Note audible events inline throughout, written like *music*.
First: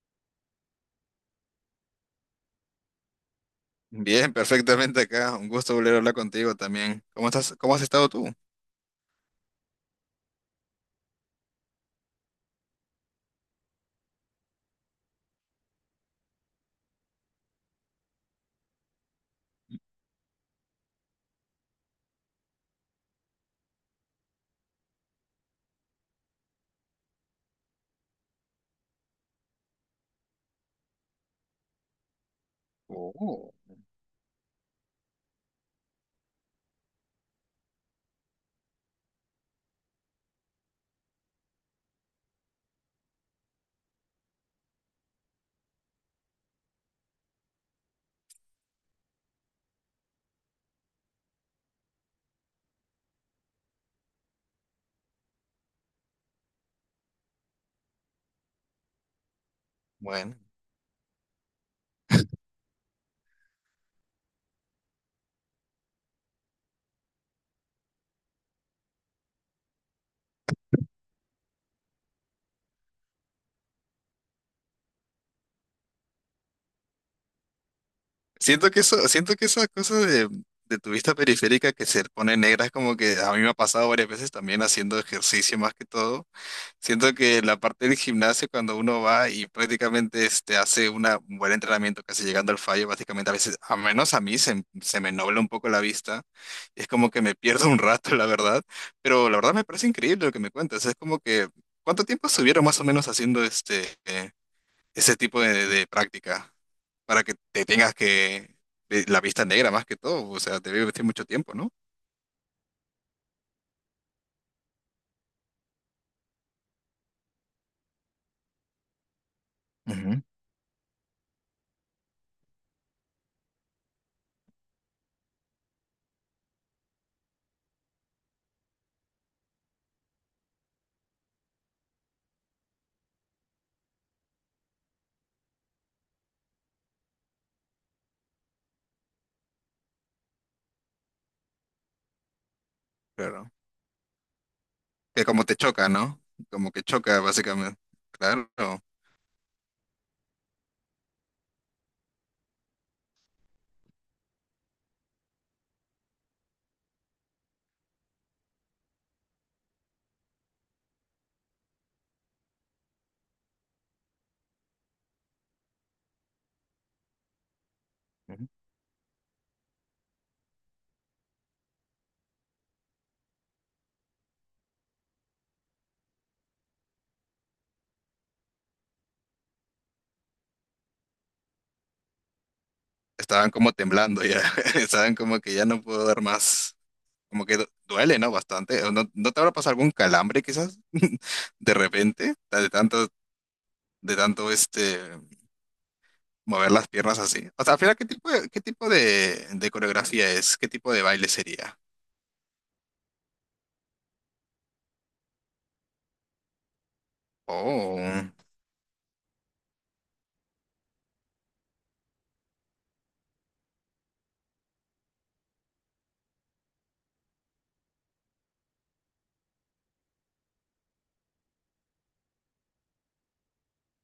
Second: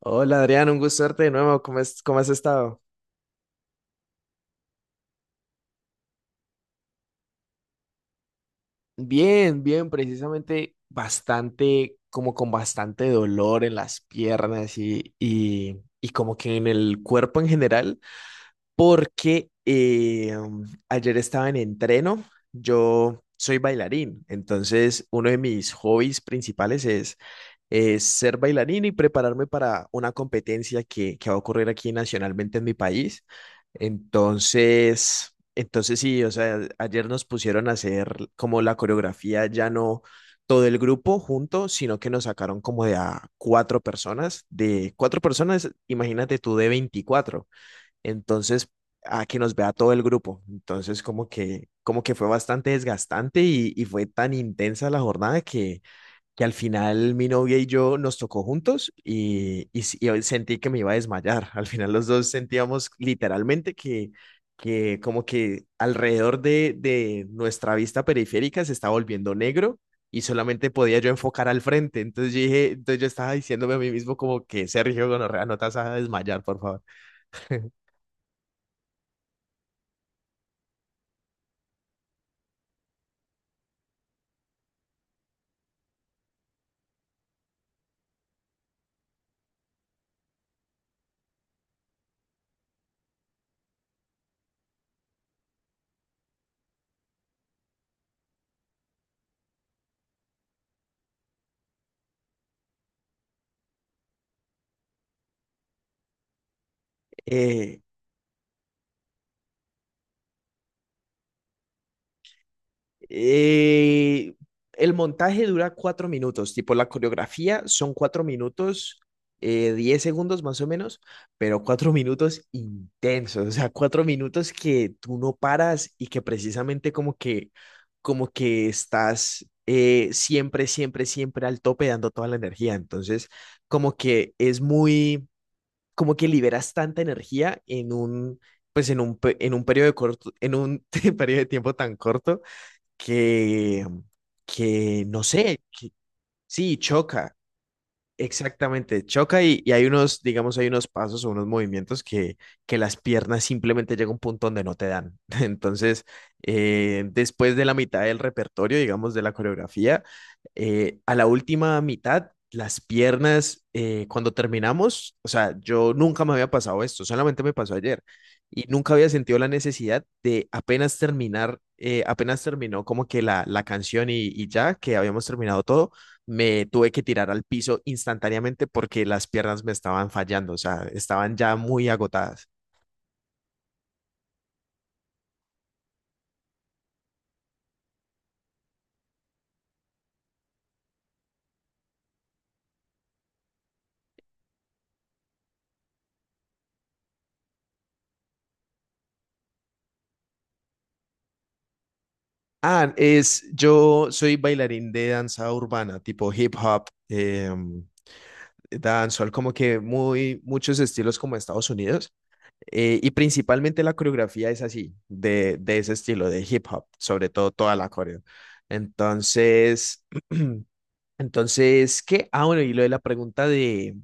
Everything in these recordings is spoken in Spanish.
Hola Adrián, un gusto verte de nuevo. ¿Cómo has estado? Bien, perfectamente acá. Un gusto volver a hablar contigo también. ¿Cómo estás? ¿Cómo has estado tú? Bien, bien, precisamente bastante, como con bastante dolor en las piernas y como que en el cuerpo en general, porque ayer estaba en entreno. Yo soy bailarín, entonces uno de mis hobbies principales es ser bailarín y prepararme para una competencia que va a ocurrir aquí nacionalmente en mi país. Oh, Entonces sí, o sea, ayer nos pusieron a hacer como la coreografía, ya no todo el grupo junto, sino que nos sacaron como de a cuatro personas, de cuatro personas. Imagínate tú, de 24. Entonces, a que nos vea todo el grupo. Entonces, como que fue bastante desgastante y fue tan intensa la jornada que al final mi novia y yo nos tocó juntos y hoy bueno. sentí que me iba a desmayar. Al final los dos sentíamos literalmente que como que alrededor de nuestra vista periférica se estaba volviendo negro y solamente podía yo enfocar al frente. Entonces yo estaba diciéndome a mí mismo como que, Sergio Gonorrea, no te vas a desmayar, por favor. *laughs* Siento que eso, siento que esa cosa de tu vista periférica que se pone negra es como que a mí me ha pasado varias veces también haciendo ejercicio más que todo. Siento que la parte del gimnasio, cuando uno va y prácticamente este, hace una, un buen entrenamiento, casi llegando al fallo, básicamente a veces, a menos a mí, se me nubla un poco la vista. Es como que me pierdo un rato, la verdad. Pero la verdad me parece increíble lo que me cuentas. Es como que, ¿cuánto tiempo estuvieron más o menos haciendo este, ese tipo de práctica para que te Eh, tengas que, de- la vista negra más que todo? O sea, te debe vestir mucho tiempo, ¿no? Eh, el montaje dura 4 minutos, tipo la coreografía son 4 minutos, diez Ujú. segundos más o menos, pero 4 minutos intensos, o sea, 4 minutos que tú no paras y que precisamente como que estás siempre, siempre, siempre al tope dando toda la energía. Entonces, como que es muy, como que liberas tanta energía en un *laughs* periodo de tiempo tan corto, Claro. que, que no Que como te sé. choca, Que ¿no? Como sí, que choca, choca. básicamente. Claro. Exactamente, choca y hay unos, digamos, hay unos pasos o unos movimientos que las piernas simplemente llega a un punto donde no te dan. *laughs* Entonces, después de la mitad del repertorio, digamos, de la coreografía, a la última mitad, las piernas, cuando terminamos, o sea, yo nunca me había pasado esto, solamente me pasó ayer Ujú. y nunca había sentido la necesidad de apenas terminar, apenas terminó como que la canción y ya que habíamos terminado todo me tuve que tirar al piso instantáneamente porque las piernas me estaban fallando, o sea, estaban ya muy agotadas. Estaban como temblando ya, *laughs* estaban como que ya no puedo dar más. Como que du- duele, ¿no? Bastante. ¿O ¿No, no te habrá pasado algún calambre quizás *laughs* de repente? Ta- de tanto este, mover las piernas así. O sea, al final, qué tipo de coreografía es? ¿Qué tipo de baile sería? Ah, yo soy bailarín de danza urbana, tipo hip hop, Oh. dancehall, como que muchos estilos como Estados Unidos. Y principalmente la coreografía es así, de ese estilo, de hip hop, sobre todo toda la coreo. Entonces, *clears throat* entonces, ¿qué? Ah, bueno, y lo de la pregunta de,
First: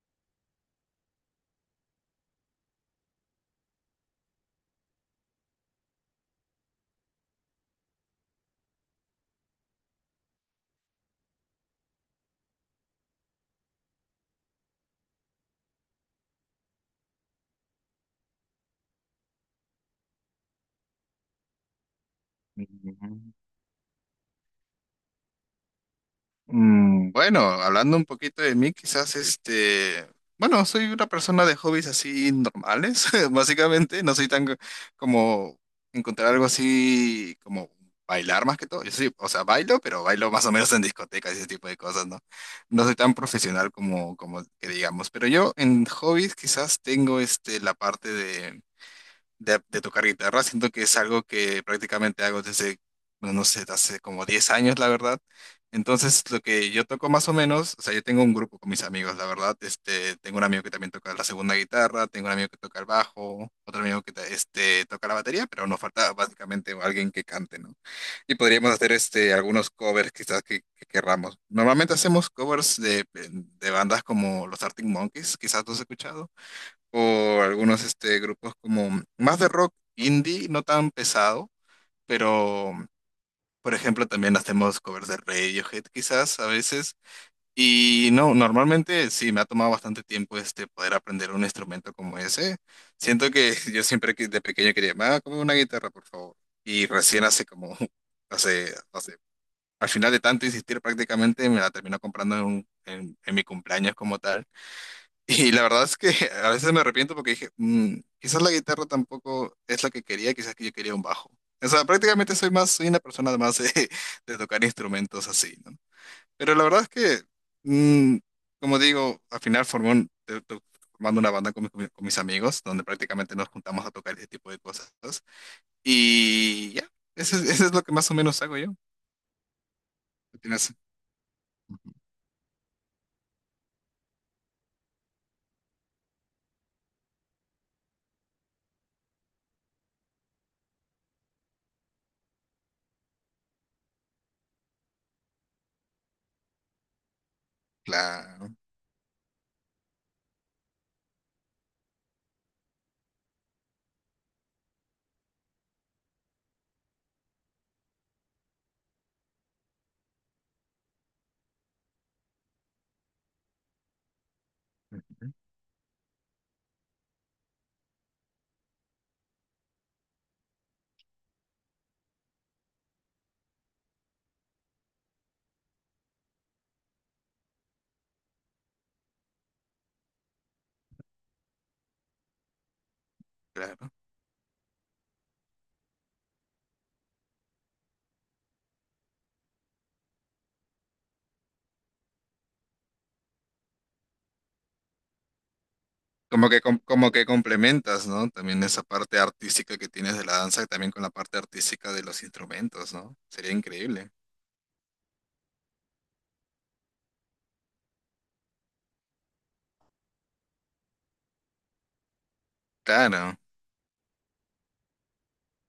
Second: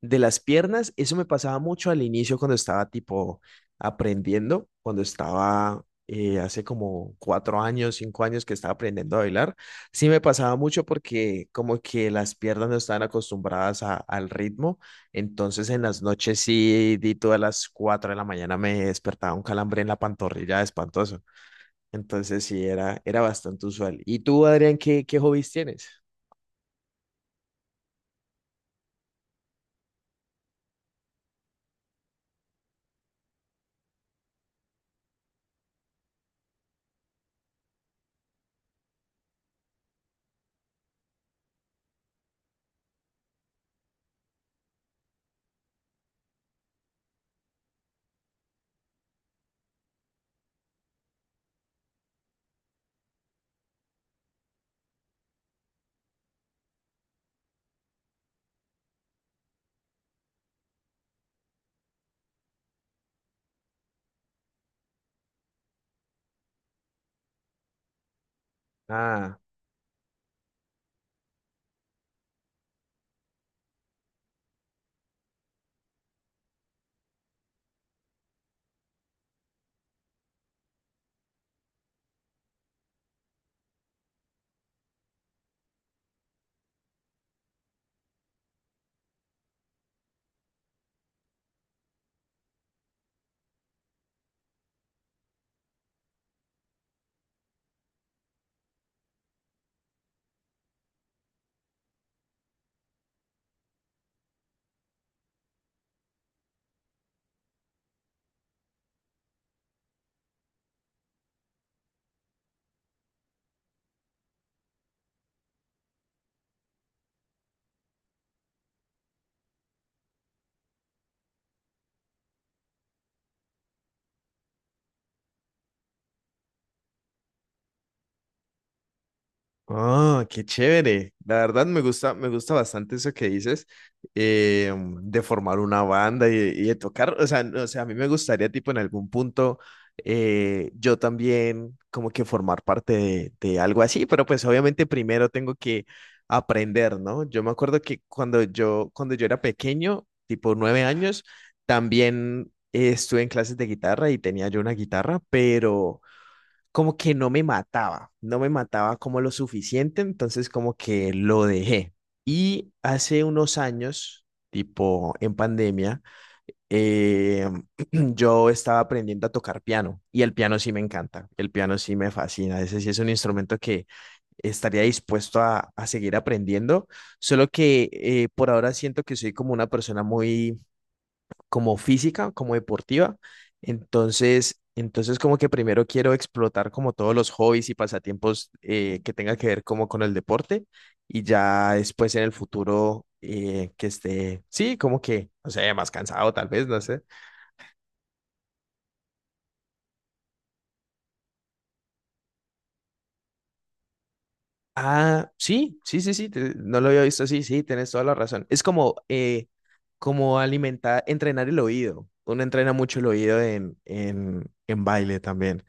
de las piernas, eso me pasaba mucho al inicio cuando estaba tipo aprendiendo, cuando estaba hace como 4 años, 5 años que estaba aprendiendo a bailar. Sí me pasaba mucho porque como que las piernas no estaban acostumbradas a- al ritmo. Entonces en las noches sí, di todas las 4 de la mañana me despertaba un calambre en la pantorrilla espantoso. Entonces sí era bastante usual. ¿Y tú, Adrián, qué, hobbies tienes? Bueno, hablando un poquito de mí, quizás este, bueno, soy una persona de hobbies así normales, *laughs* básicamente, no soy tan co- como encontrar algo así como bailar más que todo. Yo soy, o sea, bailo, pero bailo más o menos en discotecas y ese tipo de cosas, ¿no? No soy tan profesional como como que digamos, pero yo en hobbies quizás tengo este la parte de tocar guitarra. Siento que es algo que prácticamente hago desde, bueno no sé, hace como 10 años, la verdad. Entonces, lo que yo toco más o menos, o sea, yo tengo un grupo con mis amigos, la verdad. Este, tengo un amigo que también toca la segunda guitarra, tengo un amigo que toca el bajo, otro amigo que ta- este, toca la batería, pero nos falta básicamente alguien que cante, ¿no? Y podríamos hacer este, Ah. algunos covers quizás que querramos. Normalmente hacemos covers de bandas como los Arctic Monkeys, quizás tú has escuchado o algunos este, grupos como más de rock indie, no tan pesado, pero por ejemplo también hacemos covers de Radiohead quizás a veces. Y no, normalmente sí, me ha tomado bastante tiempo este, poder aprender un instrumento como ese. Siento que *laughs* yo siempre que de pequeño quería, ah, como una guitarra, por favor. Y recién hace como, *laughs* hace, hace, al final de tanto insistir prácticamente me la terminó comprando en, un- en mi cumpleaños como tal. Y la verdad es que *laughs* a veces me arrepiento porque dije, quizás la guitarra tampoco es la que quería, quizás que yo quería un bajo. O sea, prácticamente soy más, soy una persona más de, *laughs* de tocar instrumentos así, ¿no? Pero la verdad es que, mm, como digo, al final formé un- te- te- formando una banda con, mi- con mi- con mis amigos, donde prácticamente nos juntamos a tocar ese tipo de cosas. Y ya, eso es lo que más o menos hago yo. Oh, qué Tienes- chévere. La verdad me gusta bastante eso que dices, eh, de formar una banda y de tocar. O sea, no, o sea, a mí me gustaría, tipo, en algún punto yo también como que formar parte de algo así, pero pues obviamente primero tengo que aprender, ¿no? Yo me acuerdo que cuando Claro, yo, cuando yo era pequeño, tipo 9 años, también estuve en clases de guitarra y tenía yo una guitarra, pero como que no me mataba, no me mataba como lo suficiente, entonces como que lo dejé. Y hace unos años, tipo en pandemia, eh, *clears throat* yo estaba aprendiendo a tocar piano y el piano sí me encanta, el piano sí me fascina, ese sí es un instrumento que estaría dispuesto a seguir aprendiendo, solo que por ahora siento que soy como una persona muy como física, como deportiva. claro. Entonces como que primero quiero explotar como todos los hobbies y pasatiempos que tenga que ver como con el deporte y ya después en el futuro que esté, sí, como que, no sé, más cansado tal Como que, vez, com- no sé. como que complementas, ¿no? También esa parte artística que tienes de la danza, también con la parte artística de los instrumentos, ¿no? Sería increíble. Ah, sí, sí, sí, sí, no lo había visto así, sí, tienes toda la razón. Es como, como alimentar, entrenar el oído. Uno entrena mucho el Claro. oído en baile también.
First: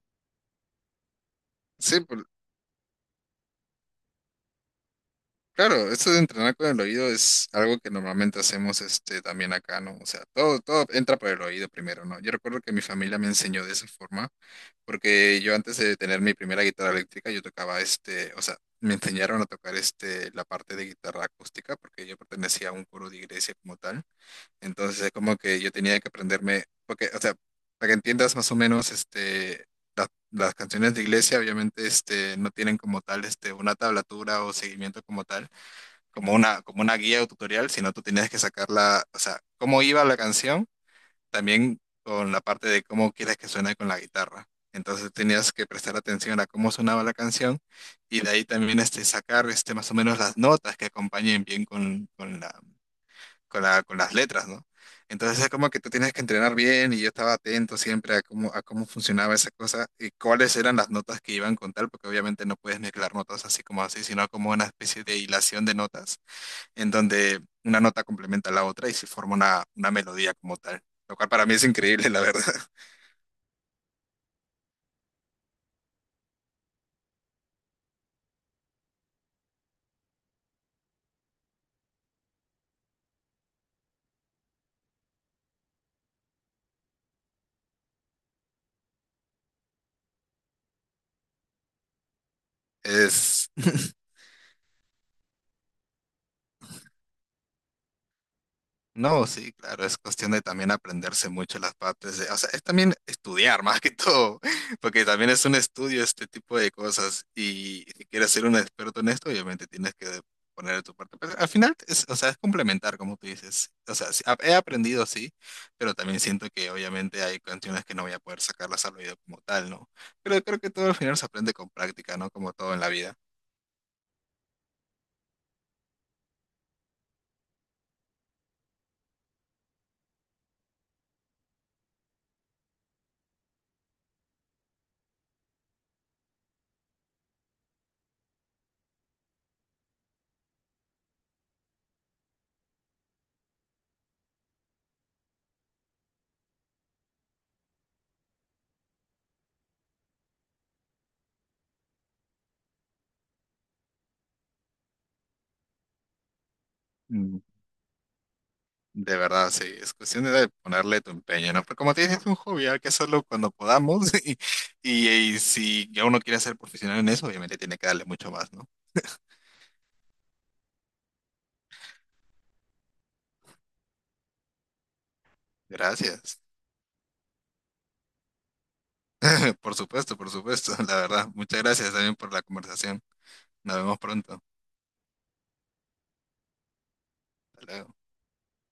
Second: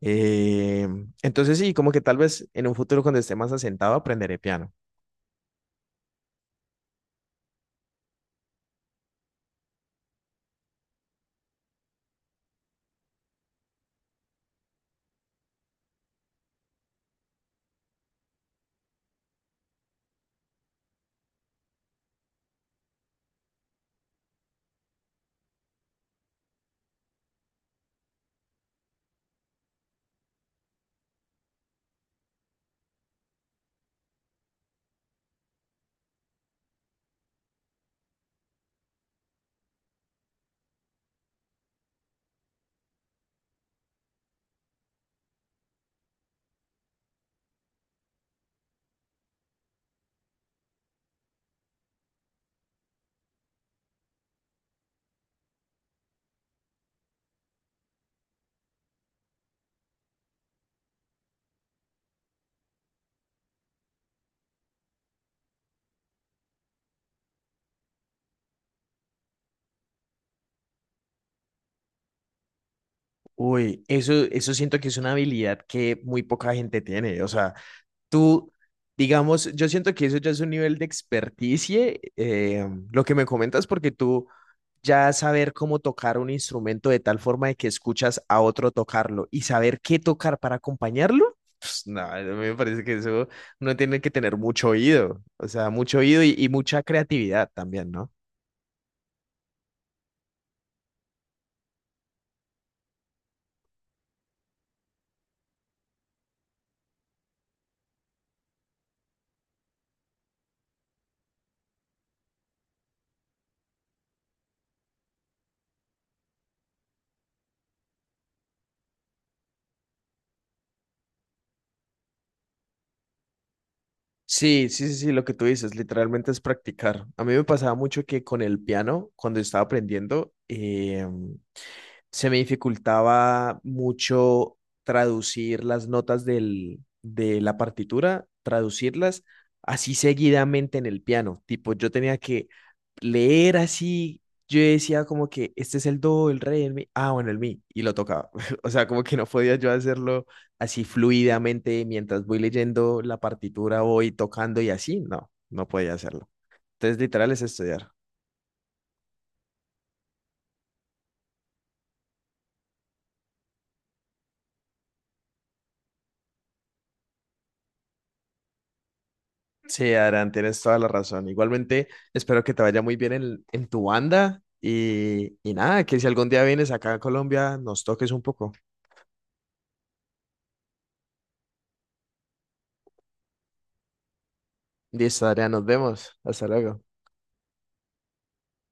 Eh, entonces sí, como que Sí, tal por- vez en un futuro cuando esté más asentado aprenderé piano. claro, eso de entrenar con el oído es algo que normalmente hacemos este, también acá, ¿no? O sea, todo, todo entra por el oído primero, ¿no? Yo recuerdo que mi familia me enseñó de esa forma, porque yo antes de tener mi primera guitarra eléctrica, yo tocaba este, o sea, me enseñaron a tocar este, la parte de guitarra acústica, porque yo pertenecía a un coro de iglesia como tal. Entonces es como que yo tenía que aprenderme, porque, o sea, para que entiendas más o menos, este, las canciones de iglesia obviamente, este, no tienen como tal, este, una tablatura o seguimiento como tal, como una guía o tutorial, sino tú tenías que sacarla, o sea, cómo iba la canción, también con la parte de cómo quieres que suene con la guitarra. Entonces tenías que prestar atención a cómo sonaba la canción y de ahí también este, sacar este, más o menos las notas que acompañen bien con la, con la, con las letras, ¿no? Entonces es como que tú tienes que entrenar bien y yo estaba atento siempre a cómo funcionaba esa cosa y cuáles eran las notas que iban con tal, porque obviamente no puedes mezclar notas así como así, sino como una especie de hilación de notas en donde una nota complementa a la otra y se forma una melodía como tal, lo cual para mí es increíble, la verdad. *laughs* Uy, eso siento que es una habilidad que muy poca gente tiene. O sea, tú, digamos, yo siento que eso ya es un nivel de experticia, lo que me comentas, porque tú ya saber cómo tocar un instrumento de tal forma de que escuchas a otro tocarlo y saber qué tocar para acompañarlo. Pues nada, a mí me parece que eso Es, uno tiene que tener mucho oído, o sea, mucho oído y mucha creatividad también, ¿no? no, sí, claro, es cuestión de también aprenderse mucho las partes de, o sea, es también estudiar *laughs* más que todo, *laughs* porque también es un estudio este tipo de cosas y si quieres ser un experto en esto, obviamente tienes que poner de tu parte. Pero al final, es, o sea, es complementar, como tú dices. O sea, sí, he aprendido, sí, pero también siento que obviamente hay canciones que no voy a poder sacarlas al oído como tal, ¿no? Pero creo que todo al final se aprende con práctica, ¿no? Como todo en la vida. Sí, sí, sí, sí, lo que tú dices, literalmente es practicar. A mí me pasaba mucho que con el piano, cuando estaba aprendiendo, se me dificultaba mucho traducir las notas de la partitura, traducirlas así seguidamente en el piano. Tipo, yo tenía que leer así. Yo decía como que este es el do, el re, el mi, ah, bueno, el mi, y lo tocaba. *laughs* O sea, como que no podía yo hacerlo así fluidamente mientras voy leyendo la partitura, voy tocando y así, no, no podía hacerlo. Entonces, literal es estudiar. De verdad, sí, es cuestión de ponerle tu empeño, ¿no? Pero como te dije, es un hobby, hay que hacerlo cuando podamos *laughs* y, y si ya uno quiere ser profesional en eso, obviamente tiene que darle mucho más, ¿no? Sí, Adrián, tienes toda la razón. Igualmente, espero que te vaya muy bien en, tu banda y nada, que si algún Gracias. día vienes acá a Colombia, nos toques un poco. *laughs* Por supuesto, *laughs* la verdad. Muchas gracias también por la conversación. Nos vemos pronto. Listo, Adrián, nos vemos. Hasta luego. Hasta luego.